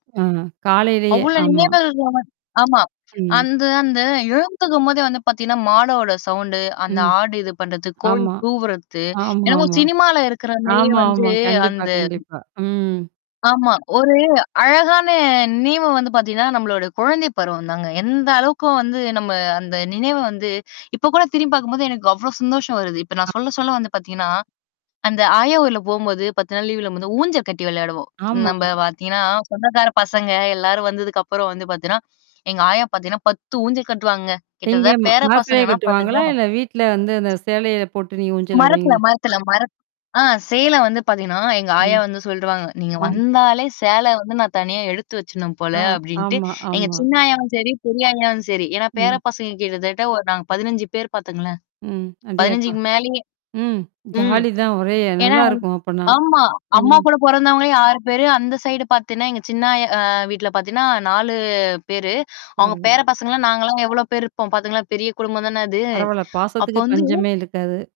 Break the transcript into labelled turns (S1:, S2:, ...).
S1: ஆ, காலையிலேயே!
S2: அவ்ளோ
S1: ஆமா.
S2: நினைவுகள் நாம ஆமா.
S1: ம்.
S2: அந்த, அந்த எழுந்துக்கும்போதே வந்து பாத்தீங்கன்னா, மாடோட சவுண்டு, அந்த
S1: ம்.
S2: ஆடு இது பண்றது, கோழி
S1: ஆமா.
S2: கூவுறது. என்னமோ
S1: ஆமாமா.
S2: சினிமால இருக்கிற மாதிரியே
S1: ஆமா,
S2: வந்து
S1: ஆமா, கண்டிப்பா,
S2: அந்த
S1: கண்டிப்பா. ம்.
S2: ஆமா. ஒரு அழகான நினைவு வந்து பாத்தீங்கன்னா, நம்மளோட குழந்தை பருவம் தாங்க. எந்த அளவுக்கும் வந்து நம்ம அந்த நினைவ வந்து இப்ப கூட திரும்பி பார்க்கும்போது எனக்கு அவ்ளோ சந்தோஷம் வருது. இப்ப நான் சொல்ல, சொல்ல வந்து பாத்தீங்கன்னா, அந்த ஆயா ஊர்ல போம்போது 10 நாள் லீவுல போம்போது ஊஞ்சல் கட்டி விளையாடுவோம்.
S1: ஆமா.
S2: நம்ப பாத்தீங்கன்னா, சொந்தக்கார பசங்க எல்லாரும் வந்ததுக்கப்புறம் வந்து பாத்தீன்னா, எங்க ஆயா பாத்தீங்கன்னா 10 ஊஞ்சல் கட்டுவாங்கங்க.
S1: எங்கே?
S2: கிட்டத்தட்ட
S1: ம
S2: பேர
S1: மரத்திலே
S2: பசங்கன்னா
S1: கட்டுவாங்களா?
S2: பாத்துங்களேன்.
S1: இல்ல வீட்ல வந்து அந்த சேலைல போட்டு நீங்க ஊஞ்சல்
S2: மரத்துல,
S1: ஆடுவீங்கள்ல?
S2: மரத்துல, மரத் ஆ சேல வந்து பாத்தீங்கன்னா, எங்க ஆயா
S1: ம்.
S2: வந்து சொல்டுருவாங்க. நீங்க
S1: ம்.
S2: வந்தாலே சேல வந்து நான் தனியா எடுத்து வச்சுறணும் போல
S1: ஆ,
S2: அப்பிடின்ட்டு,
S1: ஆமா,
S2: எங்க
S1: ஆமா.
S2: சின்ன ஆயாவும் செரி, பெரிய ஆயாவும் செரி. ஏன்னா பேர
S1: ம்.
S2: பசங்க கிட்டத்தட்ட ஒரு நாங்க 15 பேர் பாத்துங்களேன்.
S1: ம். அடேயப்பா!
S2: 15க்கு மேலயே!
S1: ம்.
S2: ம்.
S1: ஜாலி தான் ஒரே
S2: ஏன்னா
S1: நல்லாயிருக்கும் அப்படினா.
S2: ஆமா. அம்மா
S1: ம்.
S2: கூட பொறந்தவங்களே 6 பேரு! அந்த சைடு பாத்தீங்கன்னா, எங்க சின்ன ஆயா ஆ வீட்ல பாத்தீங்கன்னா 4 பேரு. அவுங்க பேர
S1: பரவால.
S2: பசங்கள்லாம் நாங்கலாம் எவ்ளோ பேர் இருப்போம்! பாத்தீங்கன்னா பெரிய குடும்பம் தானே அது.
S1: பரவால்ல.
S2: அப்போ
S1: பாசத்துக்கு
S2: வந்து
S1: பஞ்சமே இருக்காது.